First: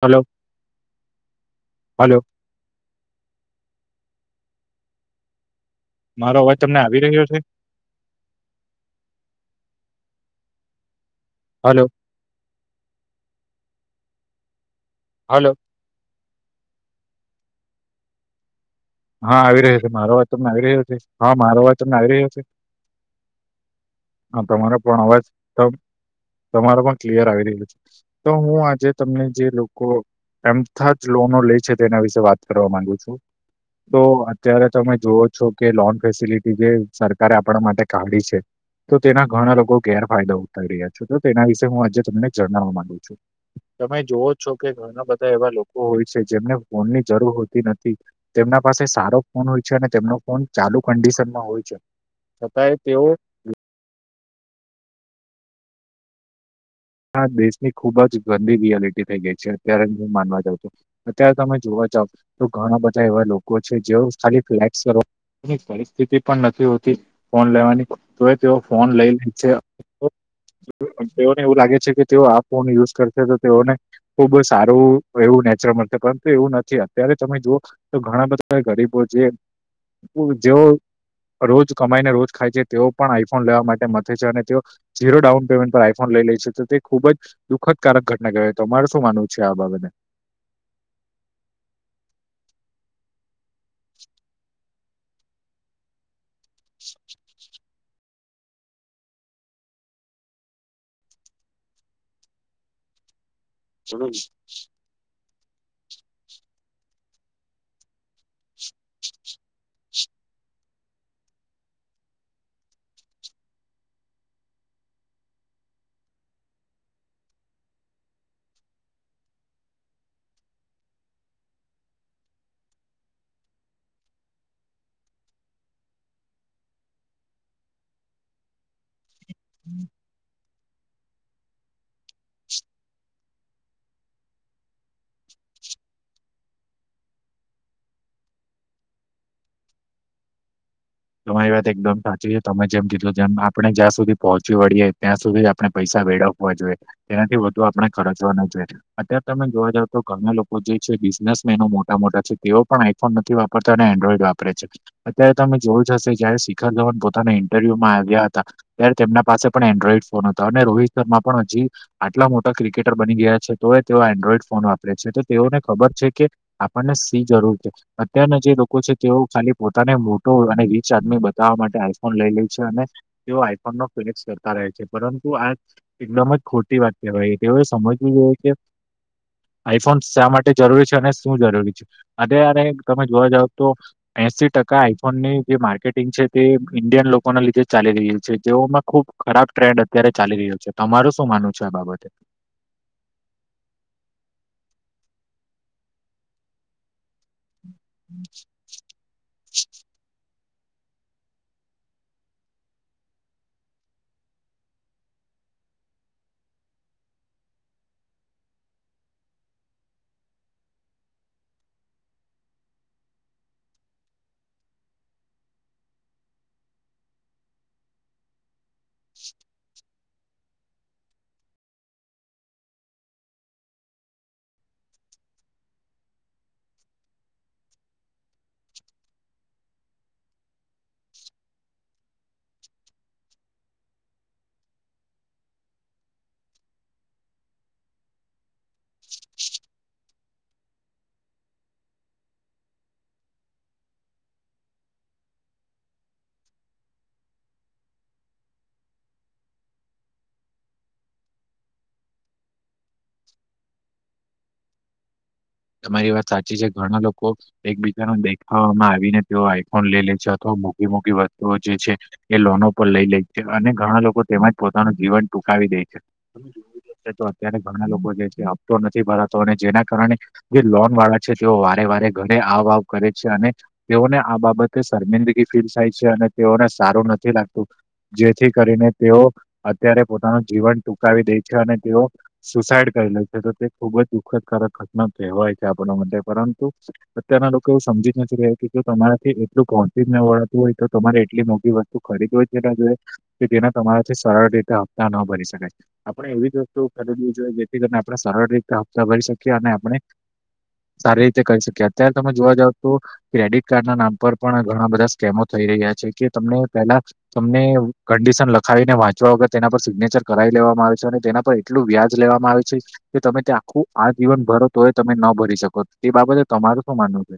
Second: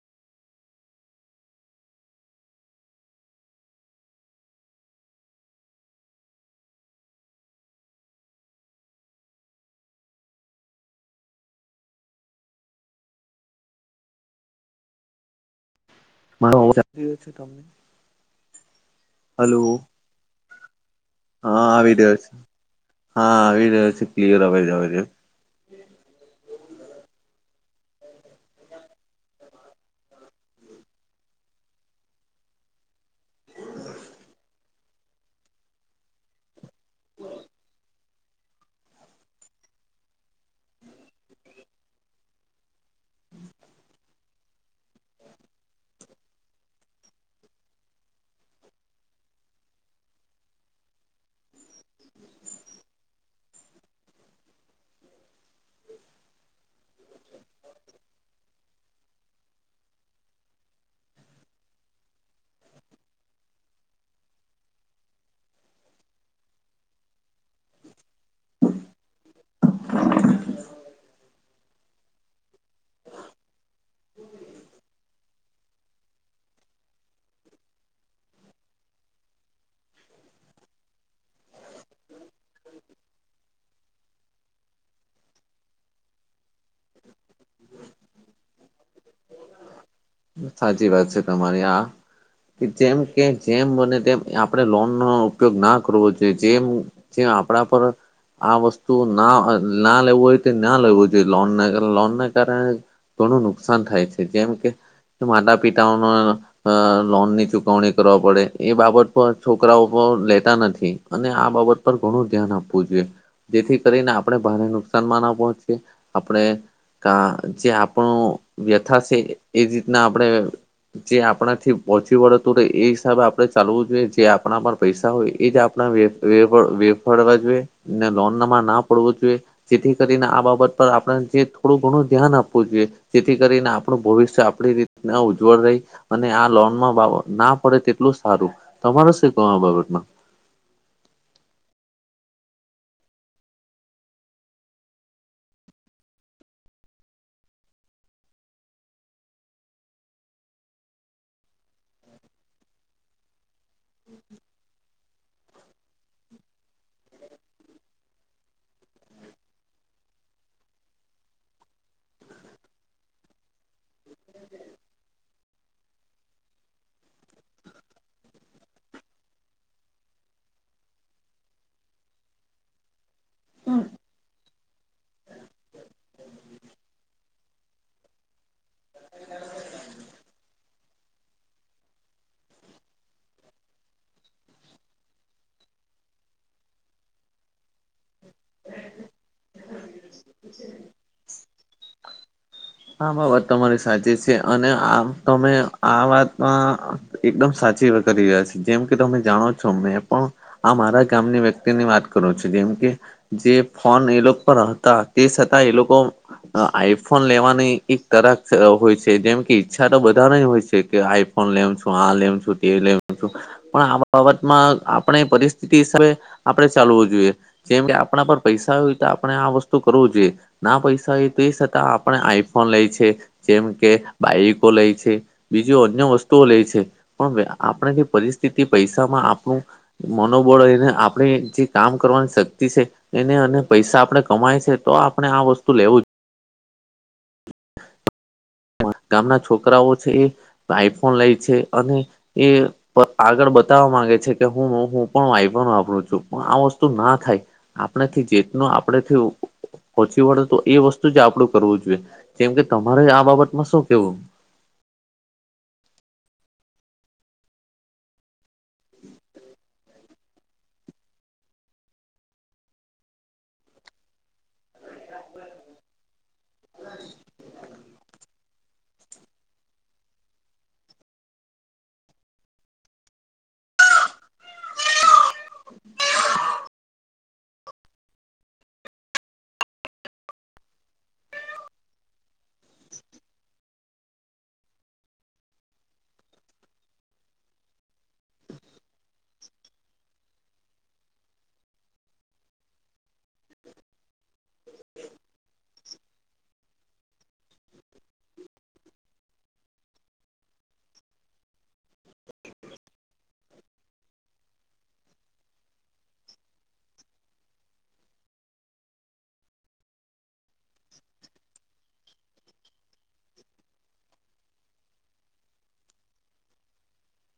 Hello hello. મારો અવાજ તમને આવી રહ્યો છે? હલો. હાલો. મારો અવાજ રહયો છે તમને‌? હા આવી રહ્યો છે. મારો વાત તને આવી રહ્યો છે? હા મારો વાતને આવી રહ્યો છે? હા આવી રહ્યો છે હ ક્લિયર અવાજ તમારો આવી પણ રહ્યો અવાજ તમારા પણ ક્લિયર આવી રહલું છે. તો હું આજે તમને જે લોકો એમથા જ લોનો લે છે તેના વિશે વાત કરવા માંગુ છું. તો અત્યારે તમે જોવ છો કે લોન ફેસિલિટી જે સરકારે આપણા માટે કાઢી છે. તો તેના ઘણા લોકો ગેરફાયદા ઉઠાઈ રહ્યા છે. તો તેના વિશેે હું આજે તમને જણાવવા માંગુ છું. તમે જોવો છો કે ઘણા બધા એવા લોકો હોય છે. જેમને ફોનની જરૂર હોતી નથી. તેમના પાસે સારો ફોન હોય છે અને તેમનો ફોન ચાલુ કન્ડિશનમાં હોય છે. છતાંય તેઓ હા દેશની ખુબ જ ગંદી રિયાલિટી થઈ ગઈ છે. અત્યારે હું માનવા જાઉં છું. અત્યારે તમે જોવા જાવ તો ઘણા બધા એવા લોકો છે જે ખાલી ફ્લેક્સ કરવા એની પરિસ્થિતિ પણ નથી હોતી ફોન લેવાની તો એ તેઓ ફોન લઈ લે છે. તેઓને એવું લાગે છે કે તેઓ આ ફોન યુઝ કરશે તો તેઓને ખુબ સારું એવું નેચરલ મળતે પરંતુ એવું નથી. અત્યારે તમે જુઓ તો ઘણા બધા ગરીબો જે જેવો રોજ કમાઈને રોજ ખાય છે. તેઓ પણ આઈફોન લેવા માટે મથે છે અને તેઓ જીરો ડાઉન પેમેન્ટ પર આઈફોન લઈ લઈ છે તો તે ખુબ જ દુઃખદકારક ઘટના કહેવાય. તમારે શું માનવું છે આ બાબતેને? સાચી વાત છે તમારી આ. કે જેમ કે જેમ બને તેમ આપણે લોનનો ઉપયોગ ના કરવો જોઈએ. જેમ જેમ આપણા પર આ વસ્તુ ના ના લેવું હોય તો ના લેવું જોઈએ. લોન લોનને કારણે ઘણું નુકસાન થાય હમ છે. જેમ કે માતા પિતાઓનો અ લોનની ચુકવણી કરવી પડે એ બાબત પણ છોકરાઓ પણ લેતા નથી. અને આ બાબત પર ઘણું ધ્યાન આપવું જોઈએ. જેથી કરીને આપણે ભારે નુકસાનમાં ના પહોંચીએ. આપણે જે આપણો વ્યથા છે એ રીતના આપણે જે આપણાથી પહોંચી વળતું રહે એ હિસાબે આપે ચાલવું જોઈએ. જે આપણા પર પૈસા હોય એ જ આપણા વેફાડવા જોઈએ ને લોનમાં ના પડવું જોઈએ. જેથી ને આ બાબત પર આપણે જે થોડું ઘણું ધ્યાન આપવું જોઈએ જેથી કરીને આપણું ભવિષ્ય આપ રીતના ઉજ્જવળ રહી અને આ લોનમાં ના પડે તેટલું સારું. તમારો શું કવ આ બાગતમાં? તમારી વાત એકદમ સાચી છે તમે જેમ કિધું તેમ આપણે જ્યાં સુધી પહોંચી વળીએ ત્યાં સુધી આપણે પૈસા વેળ જોઈએ તેનાથી વધુ આપણે ખર્ચવા ના જોઈએ. અત્યારે તમે જોવા જાવ તો ગમે લોકો જે છે. બિઝનેસમેનો મોટા મોટા છે તેઓ પણ આઈફોન નથી વાપરતો અને એન્ડ્રોઈડ વાપરે છે અત્યારે તમે જોયું જ થશે જયારે શિખર ધવન પોતાના ઇન્ટરવ્યુમાં આવ્યા હતા. ત્યારે તેમના પાસે પણ એન્ડ્રોઈડ ફોન હતો અને રોહિત શર્મા પણ હજી આટલા મોટા ક્રિકેટર બની ગયા છે. તોએ તેઓ એન્ડ્રોઈડ ફોન વાપરે છે તો તેઓને ખબર છે કે આપણને સેની જરૂર છે, અત્યારના જે લોકો છે તેઓ ખાલી પોતાને અને વીચ આદમી બતાવવા માટે આઈફોન લઈ લે છે અને તેઓ આઈ ફોન નો ફિલસ કરતા રહે છે, પરંતુ આ એકદમ જ ખોટી વાત કહેવાય. તેઓ સમજવી જોઈએ કે આઈફોન શા માટે જરૂરી છે અને શું જરૂરી છે અને અરે તમે જોવા જાવ તો એસી ટકા આ ફોનની જે માર્કેટિંગ છે તે ઇન્ડિયન લોકોના લીધે ચાલી રહી છે જેઓમાં ખૂબ ખરાબ ટ્રેડ અત્યારે ચાલી રહ્યો છે, તમારું શું માનવું છે આ બાબતે? હા, બાબત તમારી સાચી છે અને આમ તમે આ વાતમાં એકદમ સાચી વાત કરી રહ્યા છે. જેમ કે તમે જાણો છો મેં પણ આ મારા ગામની વ્યક્તિની વાત કરો છો જેમ કે જે ફોન એ લોકો પર હતા. તે છતાં એ લોકો આઈફોન લેવાન [inaudible] જેમ કે ઈચ્છા તો બધા હોય છે કે આઈ ફોન લેઉ છું. આ લેઉ છું. એ લેમ તો પણ આ બાબતમાં આપણે પરિસ્થિતિ હિસાબે આપણે ચાલવું જોઈએ જેમ કે આપણા પર પૈસા હોય તો આપણે આ વસ્તુ કરવું જોઈએ ના પૈસા હોય તો છતાં આપણે આઈ ફોન લે છે, જેમ કે બાઈકો લે છે બીજું અન્ય વસ્તુઓ લે છે. પણ આપણે જે પરિસ્થિતિ પૈસામાં આપણું મનોબળ રહીને આપણે જે કામ કરવાની શક્તિ છે. એને અને પૈસા આપડે કમાય છે તો આપણે આ વસ્તુ લેવું જ ગામના છોકરાઓ છે એ આઈ ફોન લે છે અને એ આગળ બતાવવા માંગે છે કે હું પણ આઈ ફોન વાપરું છું, પણ આ વસ્તુ ના થાય. આપણાથી જેતનું આપણેથી પહોંચી વડે તો એ વસ્તુ જ આપડું કરવું જોઈએ, જેમ કે તમારે આ બાબતમાં શું કેવું? તમારી વાત સાચી છે, ઘણા લોકો એક-બીજાને દેખાવામાં આવીને તેઓ આઈ ફોન લઈ લે છે અથવા મોઘી-મોઘી વસ્તુઓ જે છે. એ લોનો પર લઈ લે છે અને ઘણા લોકો તેમજ પોતાનું જીવન ટૂંકાવી દે છે. [inaudible] તો અત્યારે ઘણા લોકો જે છે હપતો નથી ભરાતો અને જેના કારણે જે લોન વાળા છે તેઓ વારે-વારે ઘરે આવ-આવ કરે છે અને તેઓને આ બાબતે શર્મિંદગી ફીલ થાય છે અને તેઓને સારું નથી લાગતું. જેથી કરીને તેઓ અત્યારે પોતાનું જીવન ટૂંકાવી દે છે અને તેઓ સુસાઈડ કરી લે છે તો તે ખુબ જ દુઃખ કારક ઘટના કેવાય છે, આપણા માટે પરંતુ અત્યારના લોકો એવું સમજી નથી રહ્યા કે જો તમારાથી એટલુ [inaudible] તો ખરીદવુ જ‌ ના જોઈએ કે જેના તમારાથી સરળ રીતે હપ્તા ન ભરી શકાય. આપણે એવી જ વસ્તુ ખરીદવી જોઈએ, જેથી કરીને આપણે સરળ રીતે હપ્તા ભરી શકીએ અને આપણે સારી રીતે કરી શકીએ. અત્યારે તમે જોવા જાવ તો ક્રેડિટ કાર્ડના નામ પર પણ ઘણા બધા સ્કેમો થઈ રહ્યા છે કે તમને પેલા તમને કંડિશન લખાવીને વાંચવા વગર તેના પર સિગ્નેચર કરાવી લેવામાં આવે છે અને તેના પર એટલું વ્યાજ લેવામાં આવે છે કે તમે તે આખું આ જીવન ભરો. તો એ તમે ન ભરી શકો એ બાબતે તમારું શું માનવું છે?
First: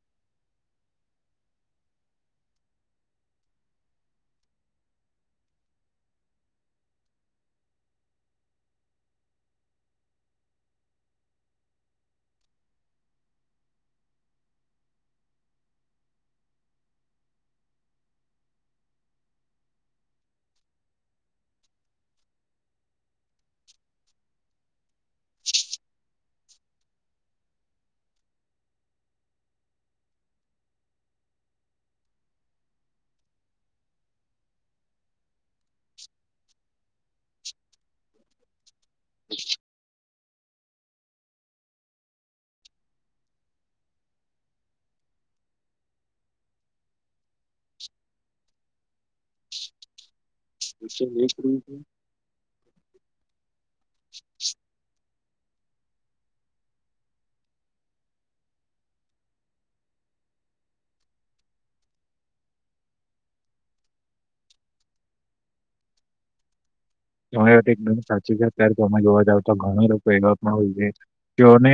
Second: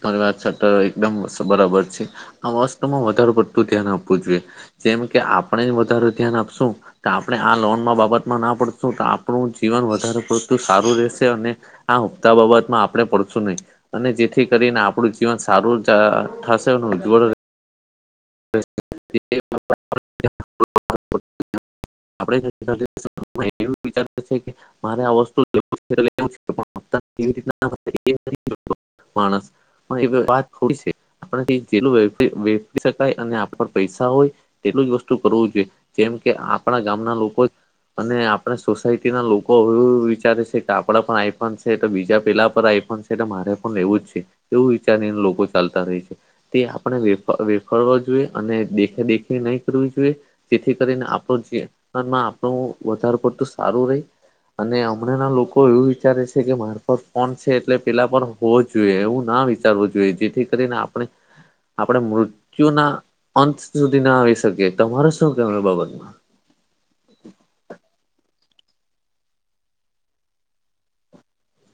સાચી વાત એકદમ બરાબર છે આ વસ્તુમાં વધારે પડતું ધ્યાન આપવું જોઈએ. જેમ કે આપણે વધારે ધ્યાન આપશું તો આપણે આ લોનમાં બાબતમાં ના પડશું તો આપણું જીવન વધારે પડતું સારું રહેશે અને હા, હપ્તા બાબતમાં આપણે પડશું નહી અને જે જેથી કરીને આપણું જીવન સારું થશે ઉજ્જવળ [inaudible] આપણે એ વિચાર [inaudible] મારે આ વસ્તુ લેેવી [inaudible] [inaudible] માણસ પણ એ વાત ખોટ છે [unintelligible] પર આપને પૈસા હોય તેટલું જ વસ્તુ કરવું જોઈએ જેમ કે આપણા ગામના લોકોએ અને આપણે સોસાયટી ના લોકો એવું વિચારે છે કે આપડા પણ આઈફોન છે તો બીજા પેલા પર આઈફોન છે. અરે મારે પણ એવું જ છે એવું વિચારીને લોકો ચાલતા રહે છે તે આપણે કરવો જોઈએ અને દેખા દેખી નહી કરવી જોઈએ જેથી કરીને આપણા જીવનમાં તો વધાર પડતુ સારું રહી અને આમ ઘણા લોકો એવું વિચારે છે કે મારફત ફોન છે એટલે પેલા પર હોવો જોઈએ એવું ના વિચારવું જોઈએ જેથી કરીને આપણે આપણે મૃત મુત્યુના અંત સુધી ના આવી શકે તમારે શું કે બાબતમાં? [unintelligible] તો એકદમ સાચી છે અત્યારે તમે જોવા જાવ તો ઘણા લોકો એવા પણ હોય છે. તેઓને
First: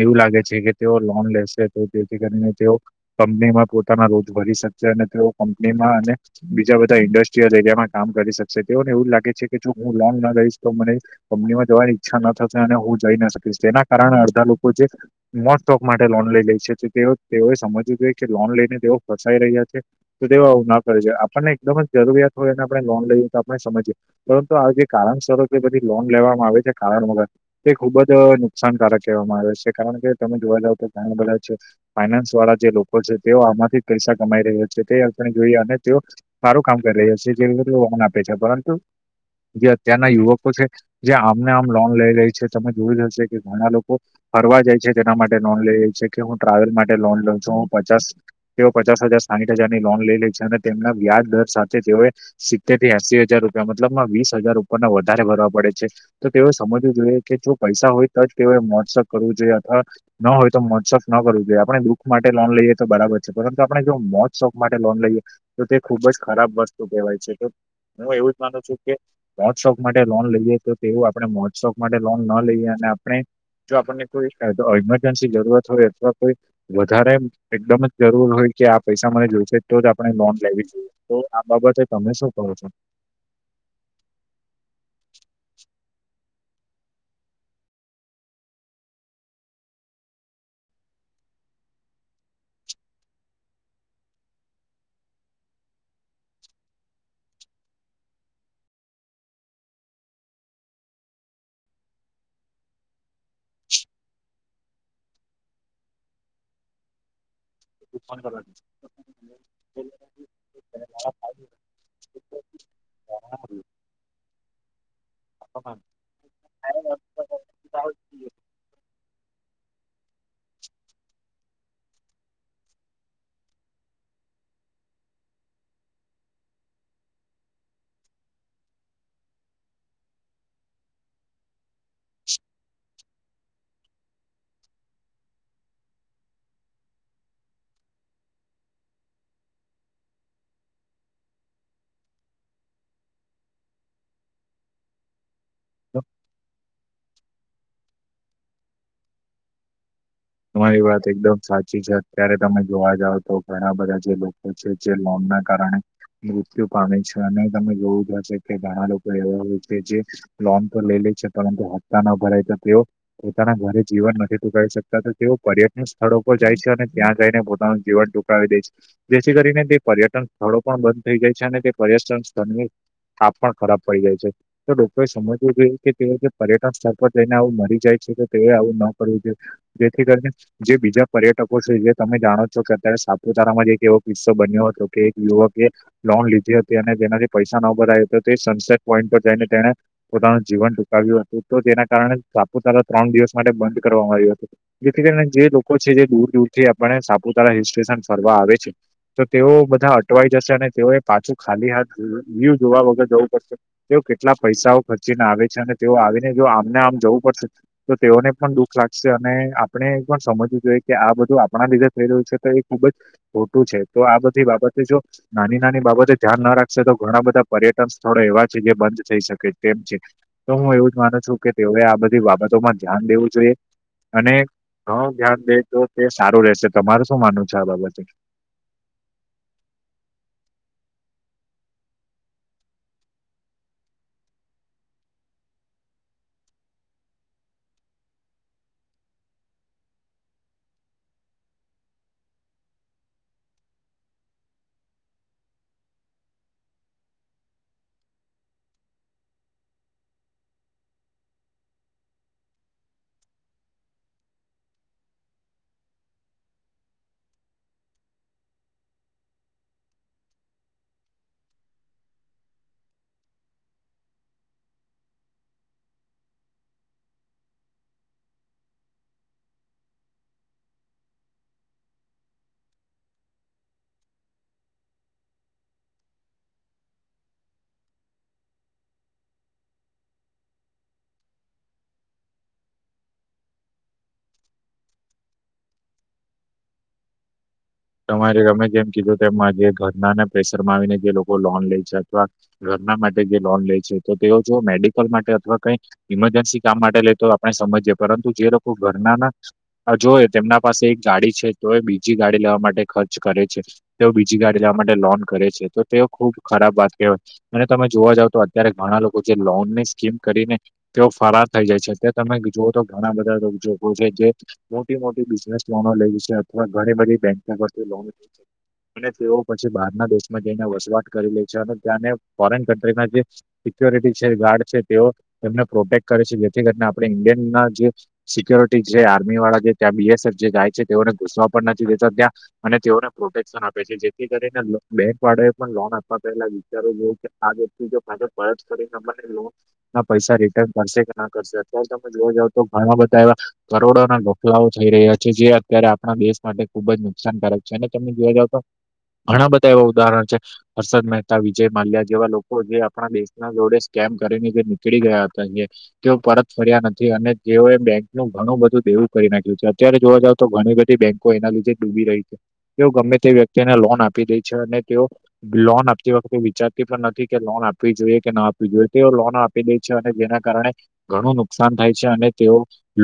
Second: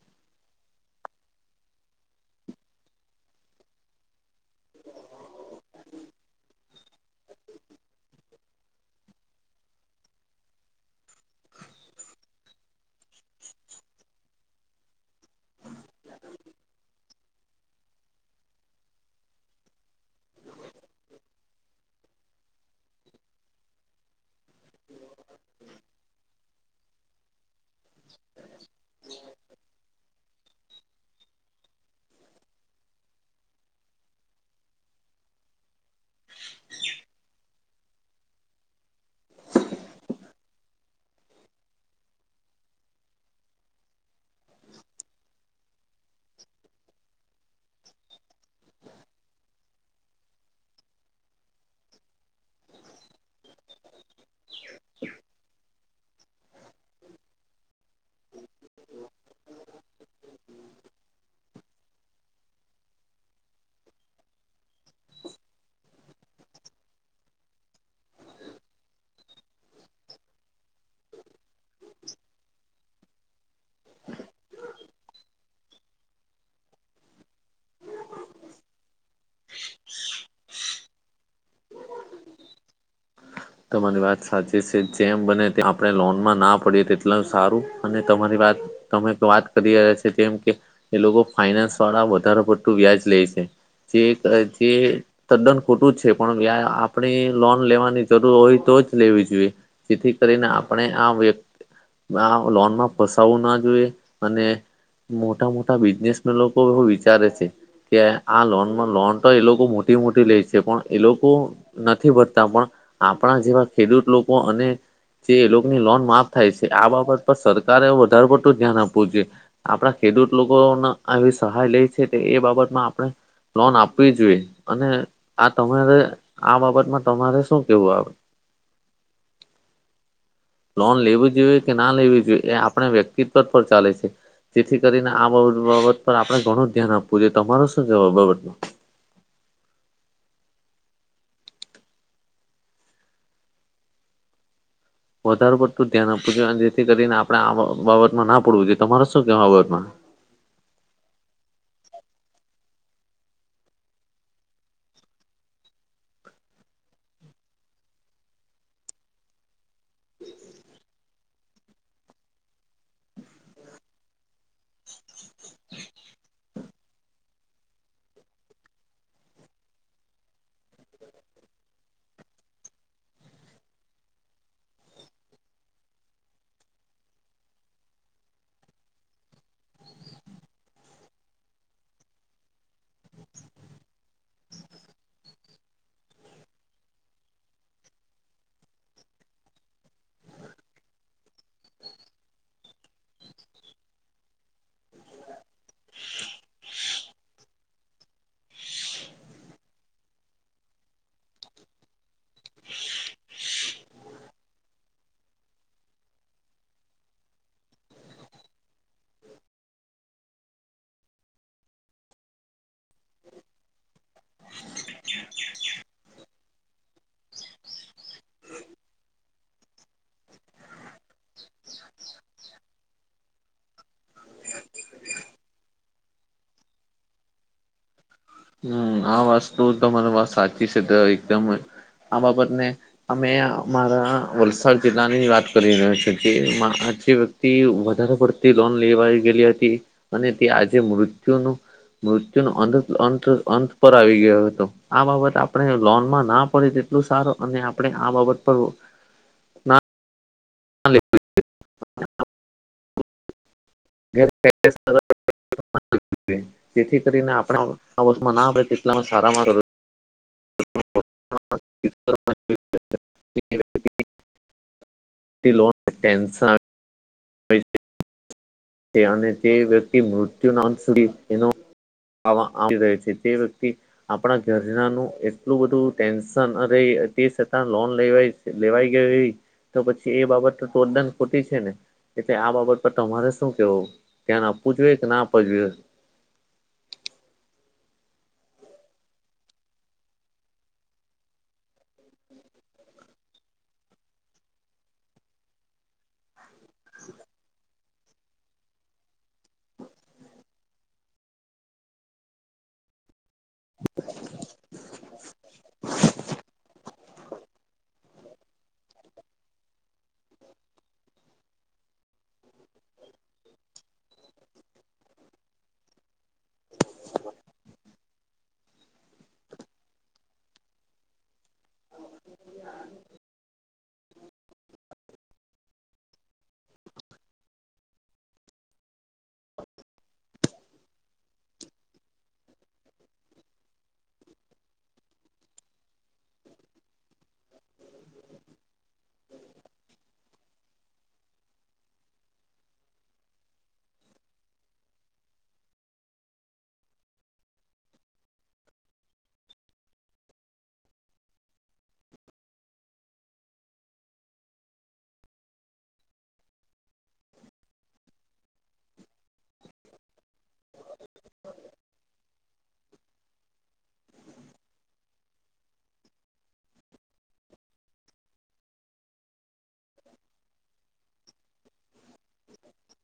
એવું લાગે છે કે તેઓ લોન લેશે તો તેથી કરીને તેઓ કંપનીમાં પોતાના રોજ ભરી શકશે અને તેઓ કંપનીમાં અને બીજા બધા ઇન્ડસ્ટ્રીયલ એરિયામાં કામ કરી શકશે તેઓને એવું જ લાગે છે કે જો હું લોન ના લઈશ તો મને કંપનીમાં જવાની ઈચ્છા ન થશે અને હું જઈ ના શકીશ તેના કારણે અડધા લોકો જે કોણ સ્ટોક માટે લોન લઈ લે છે તે તેઓએ સમજવું જોઈએ કે લોન લઈને તેઓ ફસાઈ રહ્યા છે. તો તેવા આવું ના કરવુ જોઈએ આપણને એકદમ જરૂરિયાત હોય અને આપણે લોન લઈએ. આપણે સમજીએ પરંતુ આ રીતે જે કારણસરો કે બધી લોન લેવામાં આવે છે. કારણ વગર તે ખુબ જ નુકસાનકારક કહેવામાં આવે છે કારણ કે તમે જોવા જાવ તો ઘણા બધા છે. ફાઈનાન્સ વાળા જે લોકો છે તેઓ આમાંથી પૈસા કમાઈ રહ્યા છે તે આપણે જોઈએ અને તેઓ સારું કામ કરી રહ્યા છે જે કેટલી બધી લોન આપે છે પરંતુ જે અત્યારના યુવકો છે. જે આમને આમ લોન લઈ રહી છે તમે જોયું હશે કે ઘણા લોકો ફરવા જાય છે તેના માટે લોન લઈએે છે કે હું ટ્રાવેલ માટે લોન લઉ છું હું પચાસ તેઓ પચાસ હજાર સાહીઠ હજારની લોન લઈ લે છે અને તેમના વ્યાજ દર સાથે તેઓએ સિતેર એસી હજાર રૂપિયા મતલબમાં વીસ હજાર ઉપરના વધારે ભરવા પડે છે. તો તેઓએ સમજવું જોઈએ કે જો પૈસા હોય તો જ તેઓએ મોજ શોખ કરવું જોઈએ અથવા ન હોય તો મોજ શોખ ન કરવું જોઈએ આપણે દુઃખ માટે લોન લઈએ તો બરાબર છે પરંતુ આપણે જો મોજ શોખ માટે લોન લઈએ તો તે ખુબ જ ખરાબ વસ્તુ કહેવાય છે તો હું એવું જ માનું છુ કે મોજ શોખ માટે લોન લઈએ તો તેવું આપણે મોજ શોખ માટે લોન ન લઈએ અને આપણે જો આપણને કોઈ ઇમરજન્સી જરૂરત હોય અથવા કોઈ વધારે એકદમ જ જરૂર હોય કે આ પૈસા મને જોઈશે તો જ આપણે લોન લેવી જોઈએ. તો આ બાબતે તમે શું કહો છો? તમારી વાત સાચી છે જેમ બને આપણે લોનમાં ના પડીએ તેટલુ સારું અને તમારી વાત તમે વાત કરી રહ્યા છો જેમ કે એ લોકો ફાઈનાન્સ વાળા વધારે પડતું વ્યાજ લે છે. એ દ્રષ્ટિ એ તદ્દન ખોટું જ છે પણ આપણે લોન લેવાની જરૂર હોય તો જ લેવી જોઈએ જેથી કરીને આપણે આ વ્યક્તિ આમ લોનમાં ફસાવવું ના જોઈએ અને મોટા મોટા બિઝનેસ લોકો એવુ વિચારે છે કે આ લોનમાં લોન તો એ લોકો મોટી મોટી લે છે પણ એ લોકો નથી ભરતા પણ આપણા જેવા ખેડૂત લોકો અને એ લોકોની લોન માફ થાય છે આ બાબત પર સરકારે વધારે પડતું ધ્યાન આપવું જોઈએ. આપણા ખેડૂત લોકોને આવી સહાય લે છે એ બાબતમાં આપણે લોન આપવી જોઈએ અને આ તમારે આ બાબતમાં તમારે શું કેવું આવે. લોન લેવી જોઈએ કે ના લેવી જોઈએ એ આપણે વ્યક્તિત્વ પર ચાલે છે. જેથી કરીને આ બાબત પર આપણે ઘણું ધ્યાન આપવું જોઈએ. તમારો શું કેવુ આ બાબતમાં? વધારે પડતું જ ધ્યાન આપવું જોઈએ અને જેથી કરીને આપણે આ બાબતમાં ના પડવું જોઈએ. તમારે શું કેવુ આ બાબતમાં. તમારી વાત એકદમ સાચી છે અત્યારે તમે જોવા જાવ તો ઘણા બધા જે લોકો છે જે લોન ના કારણે મૃત્યુ પામે છે અને તમે જોવું જશે કે ઘણા લોકો એવા હોય જેે લોન તો લઈ લે છે. પરંતુ હપ્તા ન ભરાય તો તેઓ પોતાના ઘરે જીવન નથી ટુંકાવી શકતા તથા તેઓ પર્યટન સ્થળો પર જાય છે અને ત્યાં જઈને પોતાનું જીવન ટુંકાવી દે છે. જેથી કરીને તે પર્યટન સ્થળો પણ બંધ થઈ જાય છે અને તે પર્યટન સ્થળની છાપ પણ ખરાબ પડી જાય છે. તો દરેકે સમજવું જોઈએ કે તેઓ પર્યટન સ્થળ પર જઈને આવું મરી જાય છે તો તેએ આવું ન કરવું જોઈએ. જેથી કરીને જે બીજા પર્યટકો છે જે તમે જાણો છો કે અત્યારે સાપુતારામાં એક એવો કિસ્સો બન્યો હતો કે એક યુવકે લોન લીધી હતી અને જેનાથી પૈસા ન ભરાયા તે સનસેટ પોઈન્ટ પર જઈને તેને પોતાનું જીવન ટૂકાવ્યું હતું તો તેના કારણે સાપુતારા ત્રણ દિવસ માટે બંધ કરવામાં આવ્યું હતું. જેથી કરીને જે લોકો છે જે દૂર દૂર થી આપણે સાપુતારા હિલ સ્ટેશન ફરવા આવે છે. તો તેઓ બધા અટવાઈ જશે અને તેઓએ પાછું ખાલી હાથ વ્યુ જોયા વગર જવું પડશે. તેઓ કેટલા પૈસાઓ ખર્ચીને આવે છે અને તેઓ આવીને જો આમને આમ જવું પડશે. તો તેઓને પણ દુઃખ લાગશે અને આપણે એ પણ સમજવું જોઈએ કે આ બધું આપણા લીધે થઈ રહ્યું છે તો એ ખુબ જ ખોટું છે તો આ બધી બાબતે જો નાની નાની બાબતે ધ્યાન ના રાખશે તો ઘણા બધા પર્યટન સ્થળો એવા છે જે બંધ થઈ શકે તેમ છે. તો હું એવું જ માનું છું કે તેઓએ આ બધી બાબતોમાં ધ્યાન દેવું જોઈએ. અને ઘણુ ધ્યાન દે તો તે સારું રહેશે તમાર શું માનવુ છે? આ બાબતે. હ આ વાસ્તુ તમારી વાત સાચી છે તો એકદમ આ બાબત ને અમે અમારા વલસાડ જિલ્લાની વાત કરી રહ્યા છુ જે માં [unintelligible] તે વધારે પડતી લોન લેવાઈ ગયેલી હતી અને તે આજે મૃત્યુનું મૃત્યુનું અંત અંત અંત પર આવી ગયો હતો આ બાબત આપણે લોનમાં ના પડી તેટલું સારું અને આપણે આ બાબત પર [unintelligible] [inaudible] જેથી કરીને આપણે આ વસ્તુમા ના પડે તેટલુ સારામાં [unintelligible] [inaudible] તે લોન ટેન્શન અને તે વ્યક્તિ મૃત્યુના અંત સુધી તેનો આવા આવી રહે છે તે વ્યક્તિ આપણા ઘરનાનું એટલું બધું ટેન્શન રયે અને તે છતાં લોન લે વે. લેવાઈ ગય એ તો પછી એ બાબત તદ્દન ખોટી છે ને. એટલે આ બાબત પર તમારે શું કેવું? ધ્યાન આપવુ જોઈએ કે ના આપવુ જોઈએ. તમારે અમે જેમ કીધું જે ઘરનાને પ્રેશર માં આવીને જે લોકો લોન લે છે અથવા ઘરના માટે જે લોન લે છે તો તેઓ જો મેડિકલ માટે અથવા કંઈ ઇમરજન્સી કામ માટે લે તો આપણે સમજીએ પરંતુ જે લોકો ઘરના ના જોય તેમના પાસે એક ગાડી છે તો એ બીજી ગાડી લેવા માટ તે ખર્ચ કરે છે તેઓ બીજી ગાડી જવા માટે લોન કરે છે તો તેઓ ખુબ ખરાબ વાત કહેવાય. અને તમે જોવા જાવ તો અત્યારે ઘણા લોકો જે લોનની સ્કીમ કરીને તેઓ ફરાર થઈ જાય છે તે તમે જુઓ તો ઘણા બધા લોકો છે જે મોટી મોટી બિઝનેસ લોનો લેવી છે અથવા ઘણી બધી બેંકા પર થી લોન અને તેઓ પછી બહારના દેશમાં જઈને વસવાટ કરી લે છે અને ત્યાંને ફોરેન કન્ટ્રીમાં જે સિક્યોરિટી છે ગાર્ડ છે તેઓ એમને પ્રોટેક્ટ કરે છે જેથી કરીને આપણે ઇન્ડિયનના જે સિક્યોરિટી જે આર્મી વાળા જે ત્યાં બી એસ એફ જે જાય છે તેઓને ઘુસવા પણ નથી દેતા ત્યાં અને તેઓને પ્રોટેક્શન આપે છે જેથી કરીને બેંક વાળા એ પણ લોન આપવા પહેલા વિચારવું જોઈએ કે આ બીજો પાછો પરત કરી [unintelligible] ના પૈસા રિટર્ન કરશે કે ના કરશે અતવા તો તમે જો જાવ તો ઘણા બધા એવા કરોડોના ગફલાઓ થઈ રહ્યા છે જે અત્યારે આપણા દેશ માટે ખુબ જ નુકસાનકારક છે અને તમે જોવા જાવ તો ઘણા બધા એવા ઉદાહરણ છે. હર્ષદ મહેતા વિજય માલ્યા જેવા લોકો જે આપણા દેશના જોડે સ્કેમ કરીને જે નીકળી ગયા હતા જે તેઓ પરત ફર્યા નથી અને જેઓએ બેંક નું ઘણું બધું દેવું કરી નાખ્યું છે. અત્યારે જોવા જાવ તો ઘણી બધી બેંકો એના લીધે જ ડૂબી રહી છે. તેઓ ગમે તે વ્યક્તિને લોન આપી દે છે અને તેઓ લોન આપતી વખતે વિચારતી પણ નથી કે લોન આપવી જોઈએ કે ના આપવી જોઈએ તે લોન આપ આપી દે છે અને જેના કારણે ઘણું નુકસાન થાય છે અને તેઓ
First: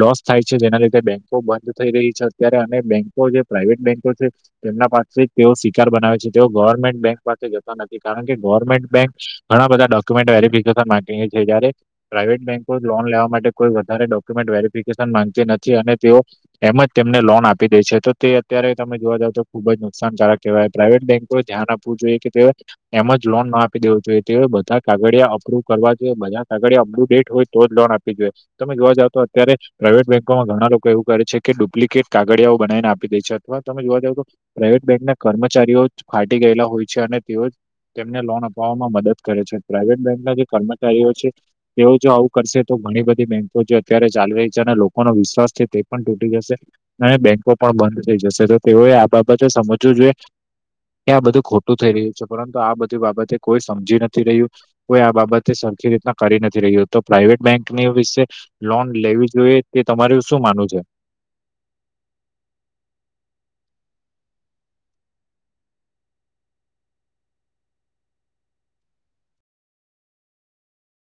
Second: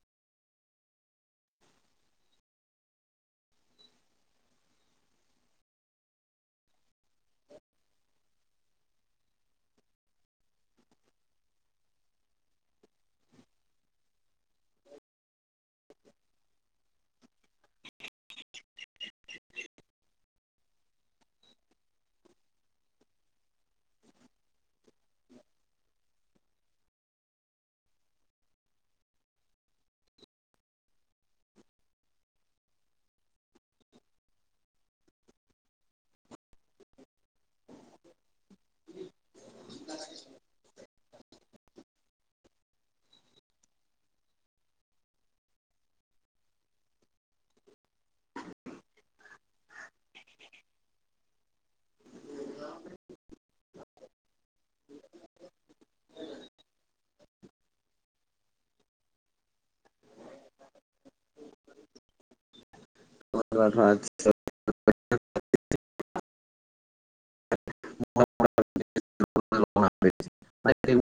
લોસ થાય છે જેના લીધે બેન્કો બંધ થઈ રહી છે અત્યારે અને બેંકો જે પ્રાઇવેટ બેન્કો છે. તેમના પાસે તેઓ શિકાર બનાવે છે તેઓ ગવર્મેન્ટ બેંક પાસે જતા નથી કારણ કે ગવર્મેન્ટ બેંક ઘણા બધા ડોક્યુમેન્ટ વેરફિકેશન માંગે છે જ્યારે પ્રાઇવેટ બેન્કો લોન લેવા માટે કોઈ વધારે ડોક્યુમેન્ટ વેરીિફિકેશન માંગતી નથી અને તેઓ એમ જ તેમને લોન આપી દેય છે તો તે અત્યારે તમે જોવા જાવ તો ખુબ જ નુકસાનકારક કહેવાય પ્રાઇવેટ બેંકો ધ્યાન આપવું જોઈએ કે તે એમજ લોન ના આપી દેવો જોઈએ તે બધા કાગળિયા અપ્રુવ કરવા જોઈએ બધા કાગળિયા અપેટ હોય તો જ લોન આપવી જોઈએ તમે જોવા જાવ તો અત્યારે પ્રાાઈવેટ બેન્કોમાં ઘણા લોકો એવું કરે છે કે ડુપ્લિકેટ કાગળિયાઓ બનાવીને આપી દેય છે એ તમે જોવા જાવ તો પ્રાઇવેટ બેંક ના કર્મચારીઓ જ ફાટી ગયેલા હોય છે અને તેઓ જ તેમને લોન અપવામાં મદદ કરે છે પ્રાાઈવેટ બેંકના જે કર્મચારીઓ છે તેઓ જો આવું કરશે તો ઘણી બધી બેન્કો અત્યારે ચાલી રહી છે અને લોકોનો વિશ્વાસ છે તે પણ તૂટી જશે અને બેંકો પણ બંધ થઈ જશે તો તેઓએ આ બાબતે સમજવું જોઈએ ત્યાં બધું ખોટું થઈ રહ્યું છે પરંતુ આ બધી બાબતે કોઈ સમજી નથી રહ્યું કોઈ આ બાબતે સરખી રીતના કરી નથી રહ્યું તો પ્રાાઈવેટ બેંકની વિશે લોન લેવી જોઈએ તે તમારુ શું માનવું છે બ વાત વાત [inaudible]